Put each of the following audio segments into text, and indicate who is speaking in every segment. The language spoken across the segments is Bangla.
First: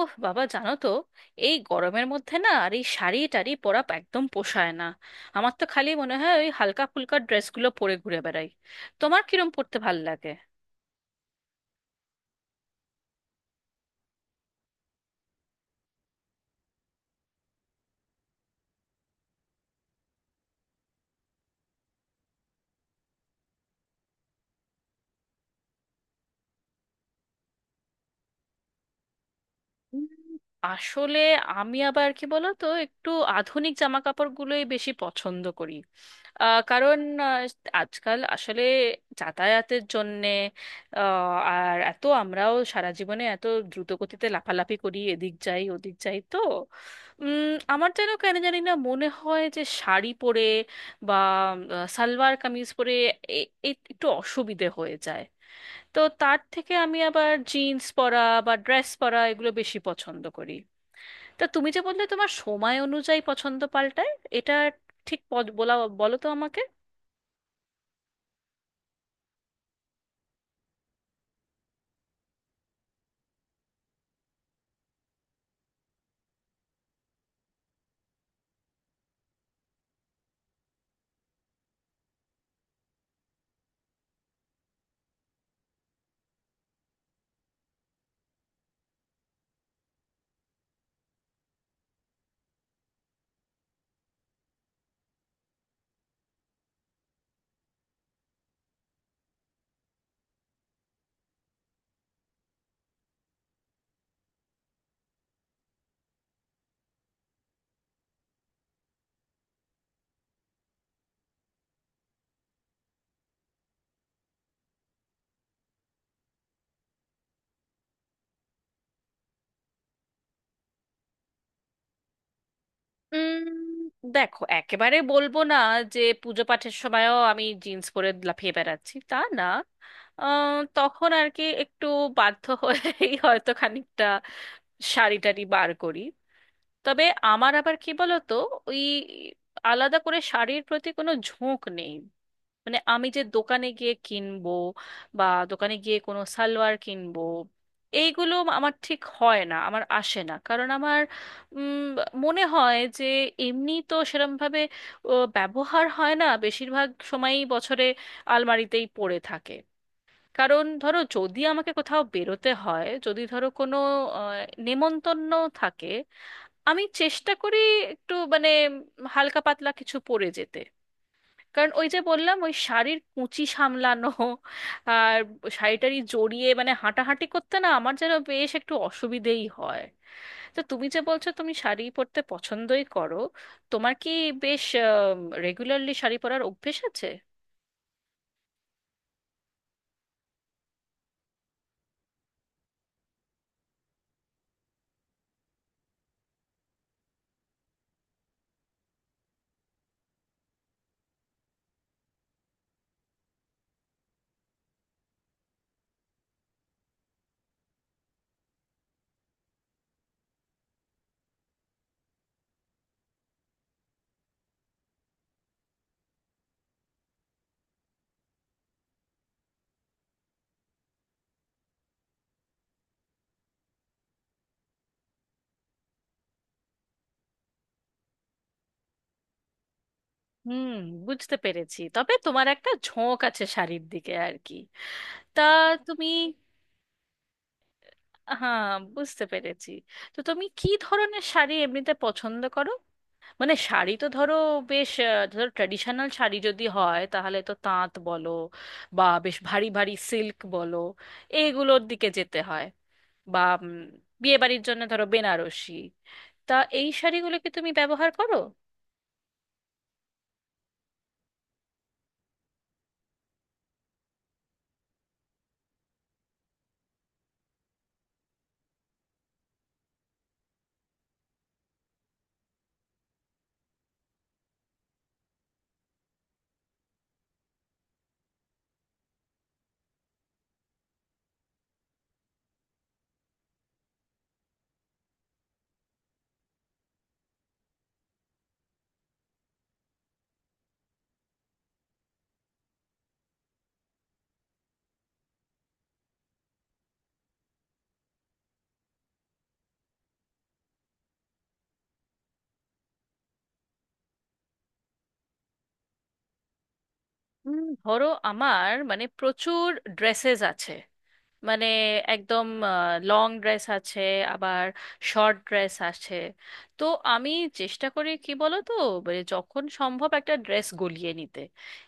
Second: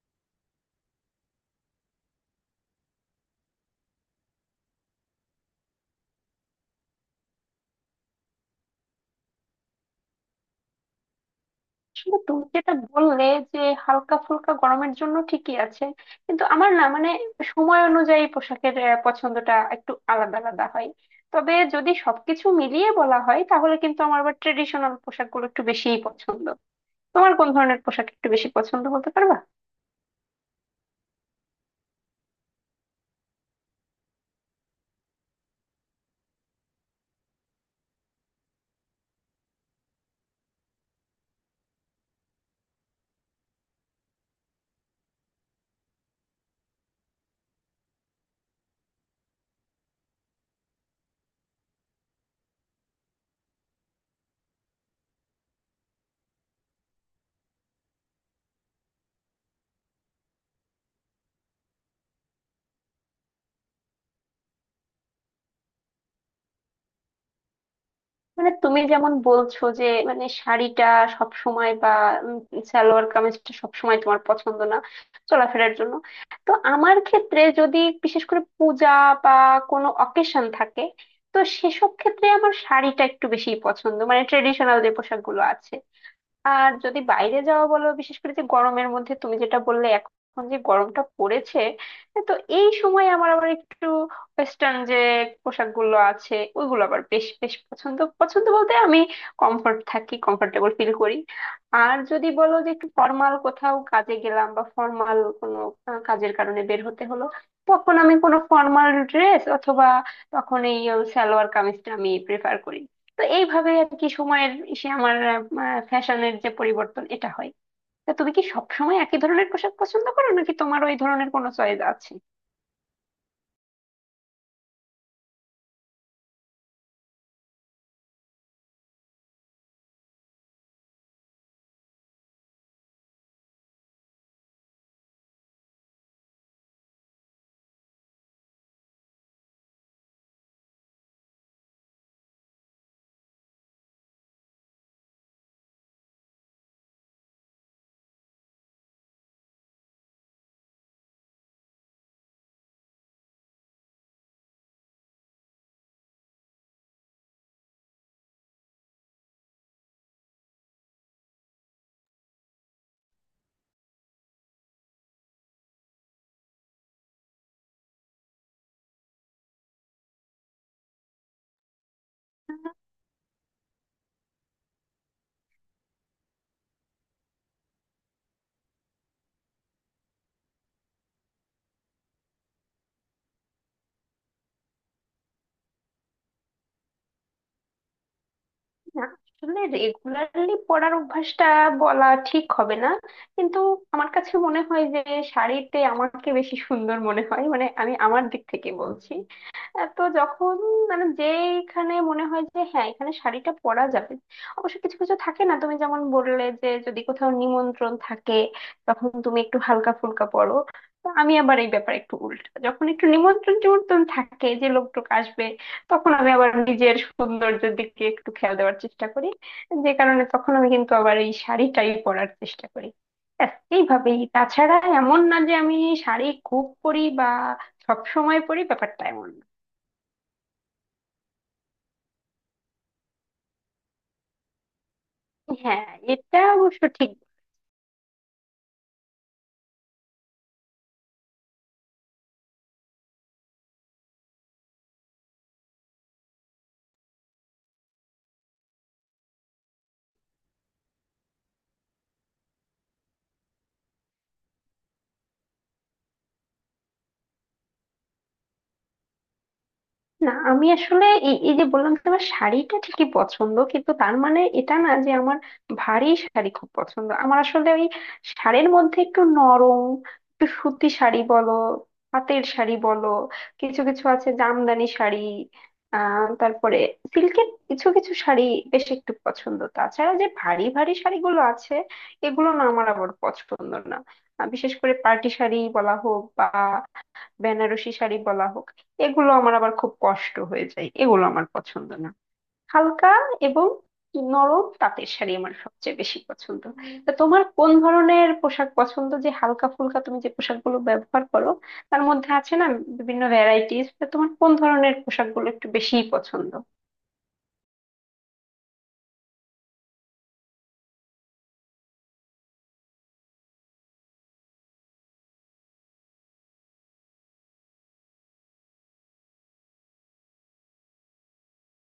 Speaker 1: ওহ বাবা, জানো তো, এই গরমের মধ্যে না আর এই শাড়ি টাড়ি পরা একদম পোষায় না। আমার তো খালি মনে হয় ওই হালকা ফুলকা ড্রেসগুলো পরে ঘুরে বেড়াই। তোমার কিরম পরতে ভাল লাগে?
Speaker 2: আসলে তুমি যেটা বললে যে হালকা ফুলকা গরমের জন্য ঠিকই আছে, কিন্তু আমার না, সময় অনুযায়ী পোশাকের পছন্দটা একটু আলাদা আলাদা হয়। তবে যদি সবকিছু মিলিয়ে বলা হয়, তাহলে কিন্তু আমার আবার ট্রেডিশনাল পোশাকগুলো একটু বেশিই পছন্দ। তোমার কোন ধরনের পোশাক একটু বেশি পছন্দ বলতে পারবা?
Speaker 1: উম, আসলে আমি আবার কি বলো তো, একটু আধুনিক জামা কাপড়গুলোই বেশি পছন্দ করি। কারণ আহ, আজকাল আসলে যাতায়াতের জন্যে, আহ, আর এত আমরাও সারা জীবনে এত দ্রুত গতিতে লাফালাফি করি, এদিক যাই ওদিক যাই, তো উম, আমার যেন কেন জানি না মনে হয় যে শাড়ি পরে বা সালোয়ার কামিজ পরে একটু অসুবিধে হয়ে যায়। তো তার থেকে আমি আবার জিন্স পরা বা ড্রেস পরা এগুলো বেশি পছন্দ করি। তা তুমি যে বললে তোমার সময় অনুযায়ী পছন্দ পাল্টায়, এটা ঠিক বলা বলো তো আমাকে।
Speaker 2: তুমি যেমন বলছো যে মানে শাড়িটা সব সময় বা উম সালোয়ার কামিজটা সব সময় তোমার পছন্দ না চলাফেরার জন্য। তো আমার ক্ষেত্রে যদি বিশেষ করে পূজা বা কোনো অকেশন থাকে, তো সেসব ক্ষেত্রে আমার শাড়িটা একটু বেশি পছন্দ, মানে ট্রেডিশনাল যে পোশাকগুলো আছে। আর যদি বাইরে যাওয়া বলো, বিশেষ করে যে গরমের মধ্যে তুমি যেটা বললে, এখন যে গরমটা পড়েছে, তো এই সময় আমার আবার একটু ওয়েস্টার্ন যে পোশাকগুলো আছে ওইগুলো আবার বেশ বেশ পছন্দ পছন্দ বলতে আমি কমফর্ট থাকি, কমফোর্টেবল ফিল করি। আর যদি বলো যে একটু ফর্মাল কোথাও কাজে গেলাম, বা ফর্মাল কোনো কাজের কারণে বের হতে হলো, তখন আমি কোনো ফর্মাল ড্রেস অথবা তখন এই সালোয়ার কামিজটা আমি প্রেফার করি। তো এইভাবে আর কি, সময়ের সে আমার ফ্যাশনের যে পরিবর্তন এটা হয়। তা তুমি কি সবসময় একই ধরনের পোশাক পছন্দ করো, নাকি তোমার ওই ধরনের কোনো চয়েস আছে?
Speaker 1: উম, দেখো একেবারে বলবো না যে পুজো পাঠের সময়ও আমি জিন্স পরে লাফিয়ে বেড়াচ্ছি, তা না। তখন আর কি একটু বাধ্য হয়েই হয়তো খানিকটা শাড়ি টাড়ি বার করি। তবে আমার আবার কি বলতো, ওই আলাদা করে শাড়ির প্রতি কোনো ঝোঁক নেই। মানে আমি যে দোকানে গিয়ে কিনবো বা দোকানে গিয়ে কোনো সালোয়ার কিনবো, এইগুলো আমার ঠিক হয় না, আমার আসে না। কারণ আমার উম, মনে হয় যে এমনি তো সেরমভাবে ব্যবহার হয় না, বেশিরভাগ সময়ই বছরে আলমারিতেই পড়ে থাকে। কারণ ধরো যদি আমাকে কোথাও বেরোতে হয়, যদি ধরো কোনো আহ, নেমন্তন্ন থাকে, আমি চেষ্টা করি একটু মানে হালকা পাতলা কিছু পরে যেতে। কারণ ওই যে বললাম, ওই শাড়ির কুঁচি সামলানো আর শাড়িটারি জড়িয়ে মানে হাঁটাহাঁটি করতে না, আমার যেন বেশ একটু অসুবিধেই হয়। তো তুমি যে বলছো তুমি শাড়ি পরতে পছন্দই করো, তোমার কি বেশ রেগুলারলি শাড়ি পরার অভ্যেস আছে?
Speaker 2: না, আসলে রেগুলারলি পরার অভ্যাসটা বলা ঠিক হবে না, কিন্তু আমার কাছে মনে হয় যে শাড়িতে আমাকে বেশি সুন্দর মনে হয়, মানে আমি আমার দিক থেকে বলছি। তো যখন মানে যেখানে মনে হয় যে হ্যাঁ এখানে শাড়িটা পরা যাবে। অবশ্য কিছু কিছু থাকে না, তুমি যেমন বললে যে যদি কোথাও নিমন্ত্রণ থাকে তখন তুমি একটু হালকা ফুলকা পরো, তো আমি আবার এই ব্যাপারে একটু উল্টা। যখন একটু নিমন্ত্রণ টিমন্ত্রণ থাকে, যে লোকটোক আসবে, তখন আমি আবার নিজের সৌন্দর্যের দিকে একটু খেয়াল দেওয়ার চেষ্টা করি। যে কারণে তখন আমি কিন্তু আবার এই শাড়িটাই পরার চেষ্টা করি। ব্যাস, এইভাবেই। তাছাড়া এমন না যে আমি শাড়ি খুব পরি বা সব সময় পরি, ব্যাপারটা এমন না।
Speaker 1: হুম, বুঝতে পেরেছি, তবে তোমার একটা ঝোঁক আছে শাড়ির দিকে আর কি। তা
Speaker 2: হ্যাঁ,
Speaker 1: তুমি।
Speaker 2: এটা অবশ্য ঠিক।
Speaker 1: হ্যাঁ, বুঝতে পেরেছি। তো তুমি কি ধরনের শাড়ি এমনিতে পছন্দ করো? মানে শাড়ি তো ধরো, বেশ ধরো ট্র্যাডিশনাল শাড়ি যদি হয় তাহলে তো তাঁত বলো বা বেশ ভারী ভারী সিল্ক বলো, এইগুলোর দিকে যেতে হয়। বা বিয়ে বাড়ির জন্য ধরো বেনারসি। তা এই শাড়িগুলো কি তুমি ব্যবহার করো?
Speaker 2: না, আমি আসলে এই এই যে বললাম যে আমার শাড়িটা ঠিকই পছন্দ, কিন্তু তার মানে এটা না যে আমার ভারী শাড়ি খুব পছন্দ। আমার আসলে ওই শাড়ির মধ্যে একটু নরম, একটু সুতি শাড়ি বলো, পাতের শাড়ি বলো, কিছু কিছু আছে জামদানি শাড়ি, আহ তারপরে সিল্কের কিছু কিছু শাড়ি বেশ একটু পছন্দ। তাছাড়া যে ভারী ভারী শাড়িগুলো আছে এগুলো না আমার আবার পছন্দ না। বিশেষ করে পার্টি শাড়ি বলা হোক বা বেনারসি শাড়ি বলা হোক, এগুলো আমার আবার খুব কষ্ট হয়ে যায়, এগুলো আমার পছন্দ না। হালকা এবং নরম তাঁতের শাড়ি আমার সবচেয়ে বেশি পছন্দ। তা তোমার কোন ধরনের পোশাক পছন্দ? যে হালকা ফুলকা তুমি যে পোশাকগুলো ব্যবহার করো তার মধ্যে আছে না বিভিন্ন ভ্যারাইটিস, তোমার কোন ধরনের পোশাকগুলো একটু বেশি পছন্দ?
Speaker 1: ধরো আমার মানে প্রচুর ড্রেসেস আছে। মানে একদম লং ড্রেস আছে, আবার শর্ট ড্রেস আছে। তো আমি চেষ্টা করি, কি বলো তো, মানে যখন সম্ভব একটা ড্রেস গলিয়ে নিতে।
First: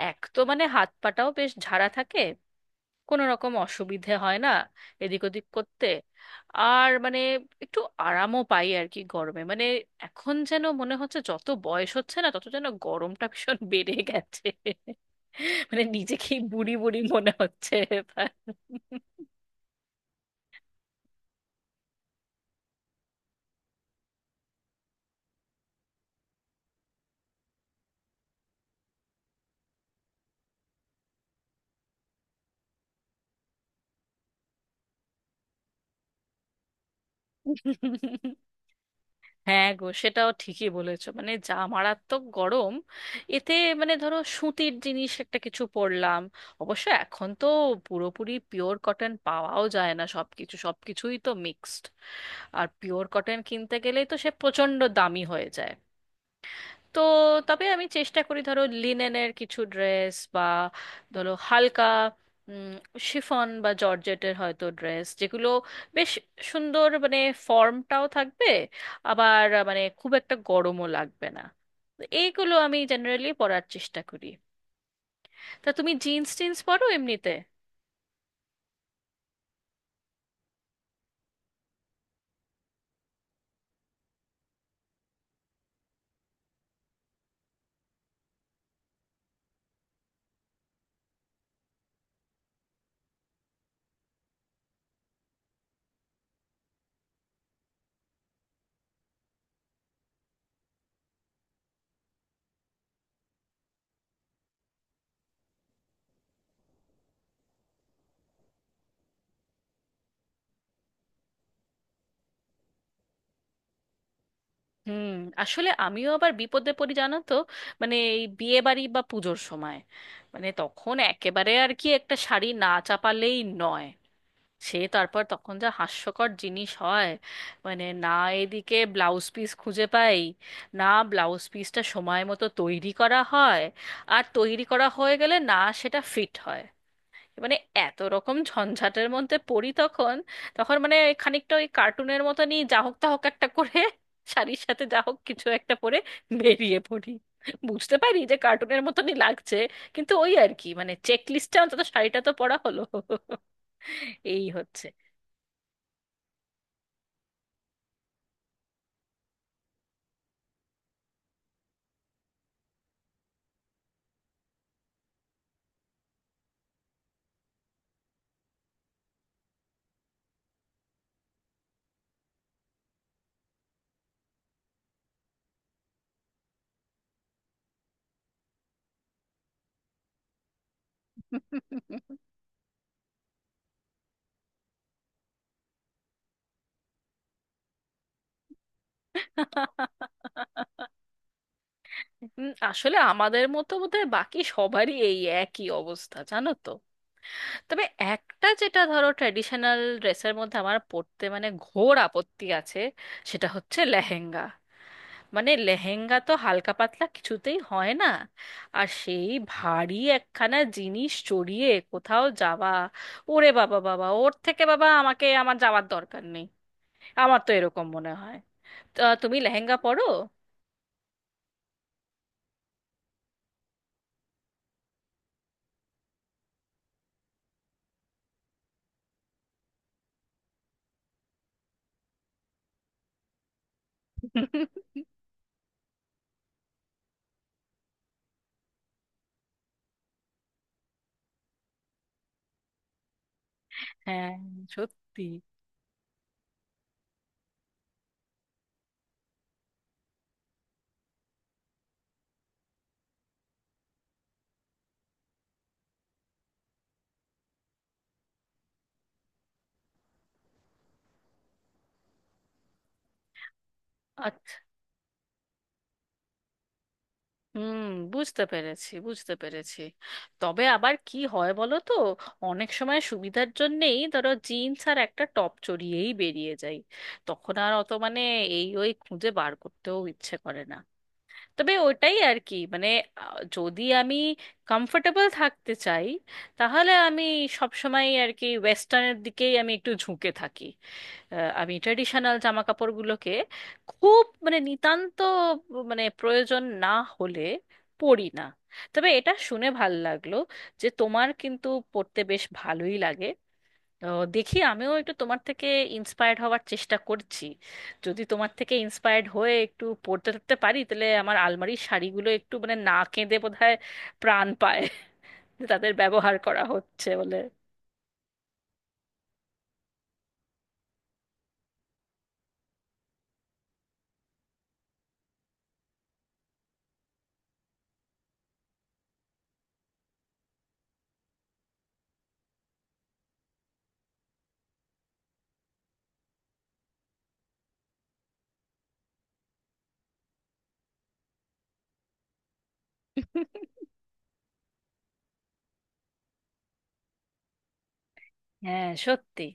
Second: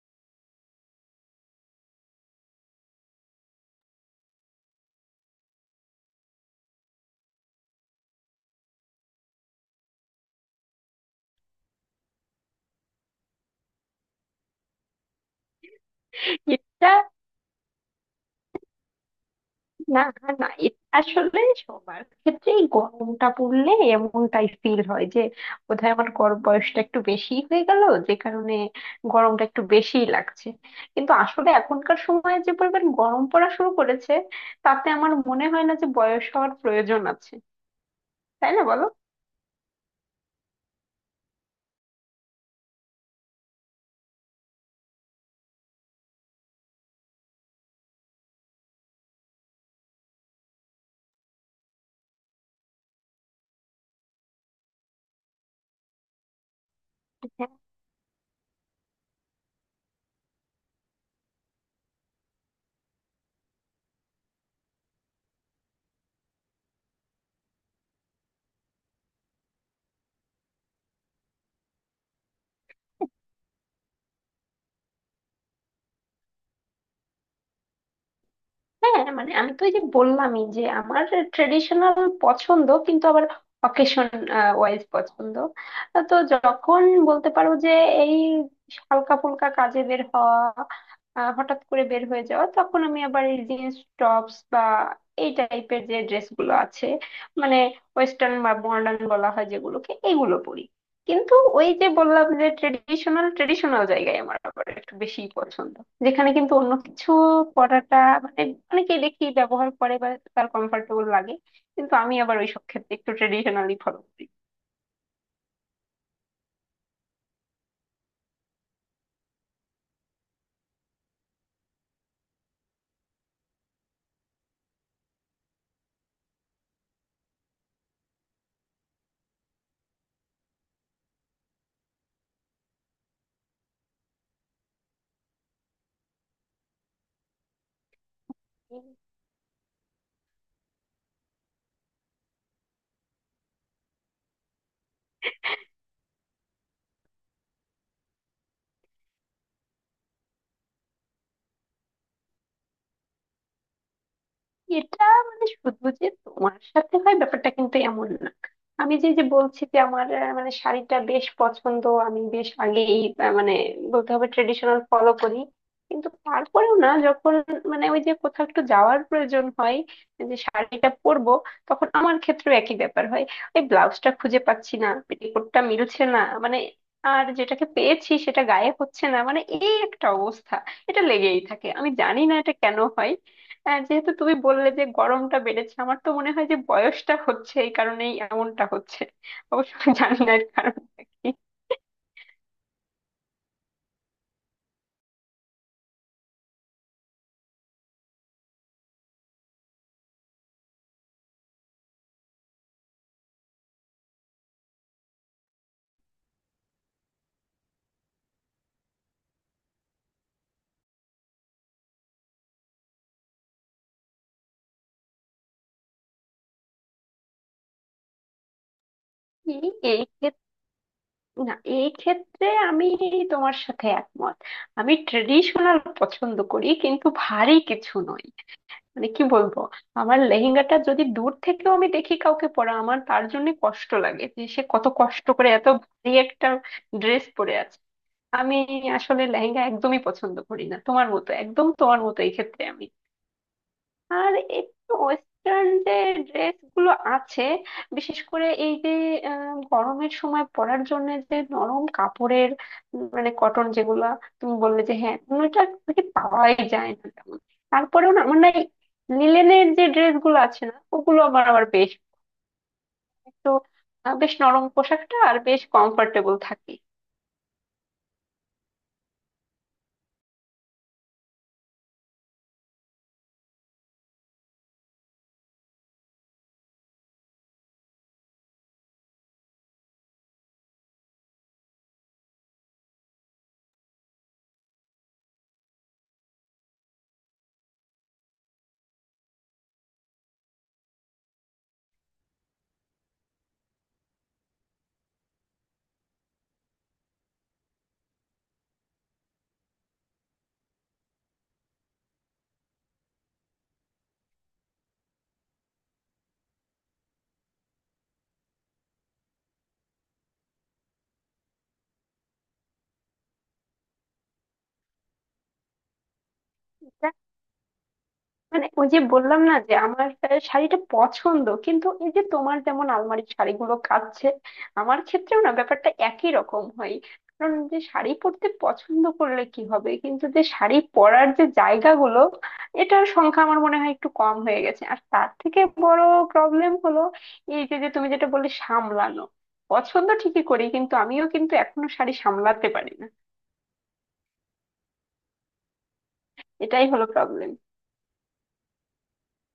Speaker 1: এক তো মানে হাত পাটাও বেশ ঝাড়া থাকে, কোনো রকম অসুবিধে হয় না এদিক ওদিক করতে। আর মানে একটু আরামও পাই আর কি গরমে। মানে এখন যেন মনে হচ্ছে, যত বয়স হচ্ছে না, তত যেন গরমটা ভীষণ বেড়ে গেছে। মানে নিজেকেই বুড়ি
Speaker 2: এটা
Speaker 1: বুড়ি মনে হচ্ছে এবার।
Speaker 2: না, না এটা আসলে সবার ক্ষেত্রেই গরমটা পড়লে এমনটাই ফিল হয় যে বোধহয় আমার গরম বয়সটা একটু বেশি হয়ে গেল, যে কারণে গরমটা একটু বেশিই লাগছে। কিন্তু আসলে এখনকার সময়ে যে পরিমাণ গরম পড়া শুরু করেছে, তাতে আমার মনে হয় না যে বয়স হওয়ার প্রয়োজন আছে। তাই না বলো?
Speaker 1: হ্যাঁ গো, সেটাও ঠিকই বলেছো, মানে যা মারাত্মক গরম। এতে মানে ধরো সুতির জিনিস একটা কিছু পরলাম। অবশ্য এখন তো পুরোপুরি পিওর কটন পাওয়াও যায় না, সবকিছুই তো মিক্সড। আর পিওর কটন কিনতে গেলেই তো সে প্রচণ্ড দামি হয়ে যায়। তো তবে আমি চেষ্টা করি, ধরো লিনেনের কিছু ড্রেস বা ধরো হালকা শিফন বা জর্জেটের হয়তো ড্রেস, যেগুলো বেশ সুন্দর, মানে ফর্মটাও থাকবে, আবার মানে খুব একটা গরমও লাগবে না। তো এইগুলো আমি জেনারেলি পরার চেষ্টা করি। তা তুমি জিন্স টিন্স পরো এমনিতে?
Speaker 2: হ্যাঁ, মানে আমি তো এই যে বললামই যে আমার ট্রেডিশনাল পছন্দ, কিন্তু আবার অকেশন ওয়াইজ পছন্দ। তো যখন বলতে পারো যে এই হালকা ফুলকা কাজে বের হওয়া, হঠাৎ করে বের হয়ে যাওয়া, তখন আমি আবার এই জিন্স টপস বা এই টাইপের যে ড্রেস গুলো আছে, মানে ওয়েস্টার্ন বা মডার্ন বলা হয় যেগুলোকে, এগুলো পরি। কিন্তু ওই যে বললাম যে ট্রেডিশনাল ট্রেডিশনাল জায়গায় আমার আবার একটু বেশি পছন্দ, যেখানে কিন্তু অন্য কিছু পড়াটা মানে অনেকেই দেখি ব্যবহার করে বা তার কমফোর্টেবল লাগে, কিন্তু আমি আবার ওইসব ক্ষেত্রে একটু ট্রেডিশনালি ফলো করি।
Speaker 1: হুম, আসলে আমিও আবার বিপদে পড়ি জানো তো। মানে এই বিয়ে বাড়ি বা পুজোর সময়, মানে তখন একেবারে আর কি একটা শাড়ি না চাপালেই নয়। সে তারপর তখন যা হাস্যকর জিনিস হয়, মানে না এদিকে ব্লাউজ পিস খুঁজে পাই, না ব্লাউজ পিসটা সময় মতো তৈরি করা হয়, আর তৈরি করা হয়ে গেলে না সেটা ফিট হয়, মানে এত রকম ঝঞ্ঝাটের মধ্যে পড়ি তখন। তখন মানে খানিকটা ওই কার্টুনের মতনই যা হোক তা হোক একটা করে শাড়ির সাথে যা হোক কিছু একটা পরে বেরিয়ে পড়ি। বুঝতে পারি যে কার্টুনের মতনই লাগছে, কিন্তু ওই আর কি মানে চেক লিস্টে অন্তত শাড়িটা তো পরা হলো, এই হচ্ছে।
Speaker 2: এটা মানে শুধু যে তোমার সাথে হয় ব্যাপারটা কিন্তু এমন না। আমি যে যে বলছি যে আমার মানে শাড়িটা বেশ পছন্দ, আমি বেশ আগেই মানে বলতে হবে ট্রেডিশনাল ফলো করি, কিন্তু তারপরেও না যখন মানে ওই যে কোথাও একটু যাওয়ার প্রয়োজন হয় যে শাড়িটা পরবো, তখন আমার ক্ষেত্রেও একই ব্যাপার হয়। ওই ব্লাউজটা খুঁজে পাচ্ছি না, পেটিকোটটা মিলছে না, মানে আর যেটাকে পেয়েছি সেটা গায়ে হচ্ছে না, মানে এই একটা অবস্থা। এটা লেগেই থাকে, আমি জানি না এটা কেন হয়। হ্যাঁ, যেহেতু তুমি বললে যে গরমটা বেড়েছে, আমার তো মনে হয় যে বয়সটা হচ্ছে, এই কারণেই এমনটা হচ্ছে। অবশ্য আমি জানি না এর কারণটা কি।
Speaker 1: আসলে আমাদের মতো বোধহয় বাকি সবারই এই একই অবস্থা জানো তো। তবে একটা যেটা ধরো ট্র্যাডিশনাল ড্রেসের মধ্যে আমার পড়তে মানে ঘোর আপত্তি আছে, সেটা হচ্ছে লেহেঙ্গা। মানে লেহেঙ্গা তো হালকা পাতলা কিছুতেই হয় না, আর সেই ভারী একখানা জিনিস চড়িয়ে কোথাও যাওয়া। ওরে বাবা বাবা, ওর থেকে বাবা আমাকে আমার যাওয়ার দরকার নেই। আমার তো এরকম মনে হয়। তা তুমি
Speaker 2: এই
Speaker 1: লেহেঙ্গা
Speaker 2: এই
Speaker 1: পরো?
Speaker 2: ক্ষেত- না, এই ক্ষেত্রে আমি তোমার সাথে একমত। আমি ট্রেডিশনাল পছন্দ করি, কিন্তু ভারী কিছু নয়। মানে কি বলবো, আমার লেহেঙ্গাটা যদি দূর থেকেও আমি দেখি কাউকে পরা, আমার তার জন্য কষ্ট লাগে যে সে কত কষ্ট করে এত ভারী একটা ড্রেস পরে আছে। আমি আসলে লেহেঙ্গা একদমই পছন্দ করি না, তোমার মতো, একদম তোমার মতো এই ক্ষেত্রে আমি।
Speaker 1: হ্যাঁ,
Speaker 2: আর একটু
Speaker 1: সত্যি।
Speaker 2: ওয়েস্টার্ন যে ড্রেস গুলো আছে, বিশেষ করে এই যে গরমের সময় পরার জন্য যে নরম কাপড়ের মানে কটন যেগুলো, তুমি বললে যে হ্যাঁ ওটা কি পাওয়াই যায় না তেমন, তারপরেও না আমার না এই লিলেনের যে ড্রেস গুলো আছে না ওগুলো আমার আবার বেশ একটু বেশ
Speaker 1: আচ্ছা,
Speaker 2: নরম পোশাকটা আর বেশ কমফোর্টেবল থাকে।
Speaker 1: হুম, বুঝতে পেরেছি, বুঝতে পেরেছি। তবে আবার কি হয় বলো তো, অনেক সময় সুবিধার জন্যেই ধরো জিন্স আর একটা টপ চড়িয়েই বেরিয়ে যাই। তখন আর অত মানে এই ওই খুঁজে বার করতেও ইচ্ছে করে না। তবে ওটাই আর কি মানে, যদি আমি কমফোর্টেবল থাকতে চাই তাহলে আমি সব সময় আর কি ওয়েস্টার্নের দিকেই আমি একটু ঝুঁকে থাকি। আমি ট্রেডিশনাল জামা কাপড়গুলোকে খুব মানে নিতান্ত, মানে প্রয়োজন না হলে পরি না। তবে এটা শুনে ভাল লাগলো যে তোমার কিন্তু পড়তে বেশ ভালোই লাগে। দেখি আমিও একটু তোমার থেকে ইন্সপায়ার্ড হওয়ার চেষ্টা করছি। যদি তোমার থেকে ইন্সপায়ার্ড হয়ে একটু পড়তে টরতে পারি, তাহলে আমার আলমারির শাড়িগুলো একটু মানে না কেঁদে বোধহয় প্রাণ পায় যে তাদের ব্যবহার করা হচ্ছে বলে।
Speaker 2: মানে ওই যে বললাম না যে আমার শাড়িটা পছন্দ, কিন্তু এই যে তোমার যেমন আলমারির শাড়িগুলো কাচ্ছে, আমার ক্ষেত্রেও না ব্যাপারটা একই রকম হয়। কারণ যে শাড়ি পরতে পছন্দ করলে কি হবে, কিন্তু যে শাড়ি পরার যে জায়গাগুলো এটার সংখ্যা আমার মনে হয় একটু কম হয়ে গেছে। আর তার থেকে বড় প্রবলেম হলো এই যে, তুমি যেটা বললে সামলানো, পছন্দ ঠিকই করি কিন্তু আমিও কিন্তু এখনো শাড়ি সামলাতে পারি না। এটাই হলো প্রবলেম।
Speaker 1: হ্যাঁ, সত্যি।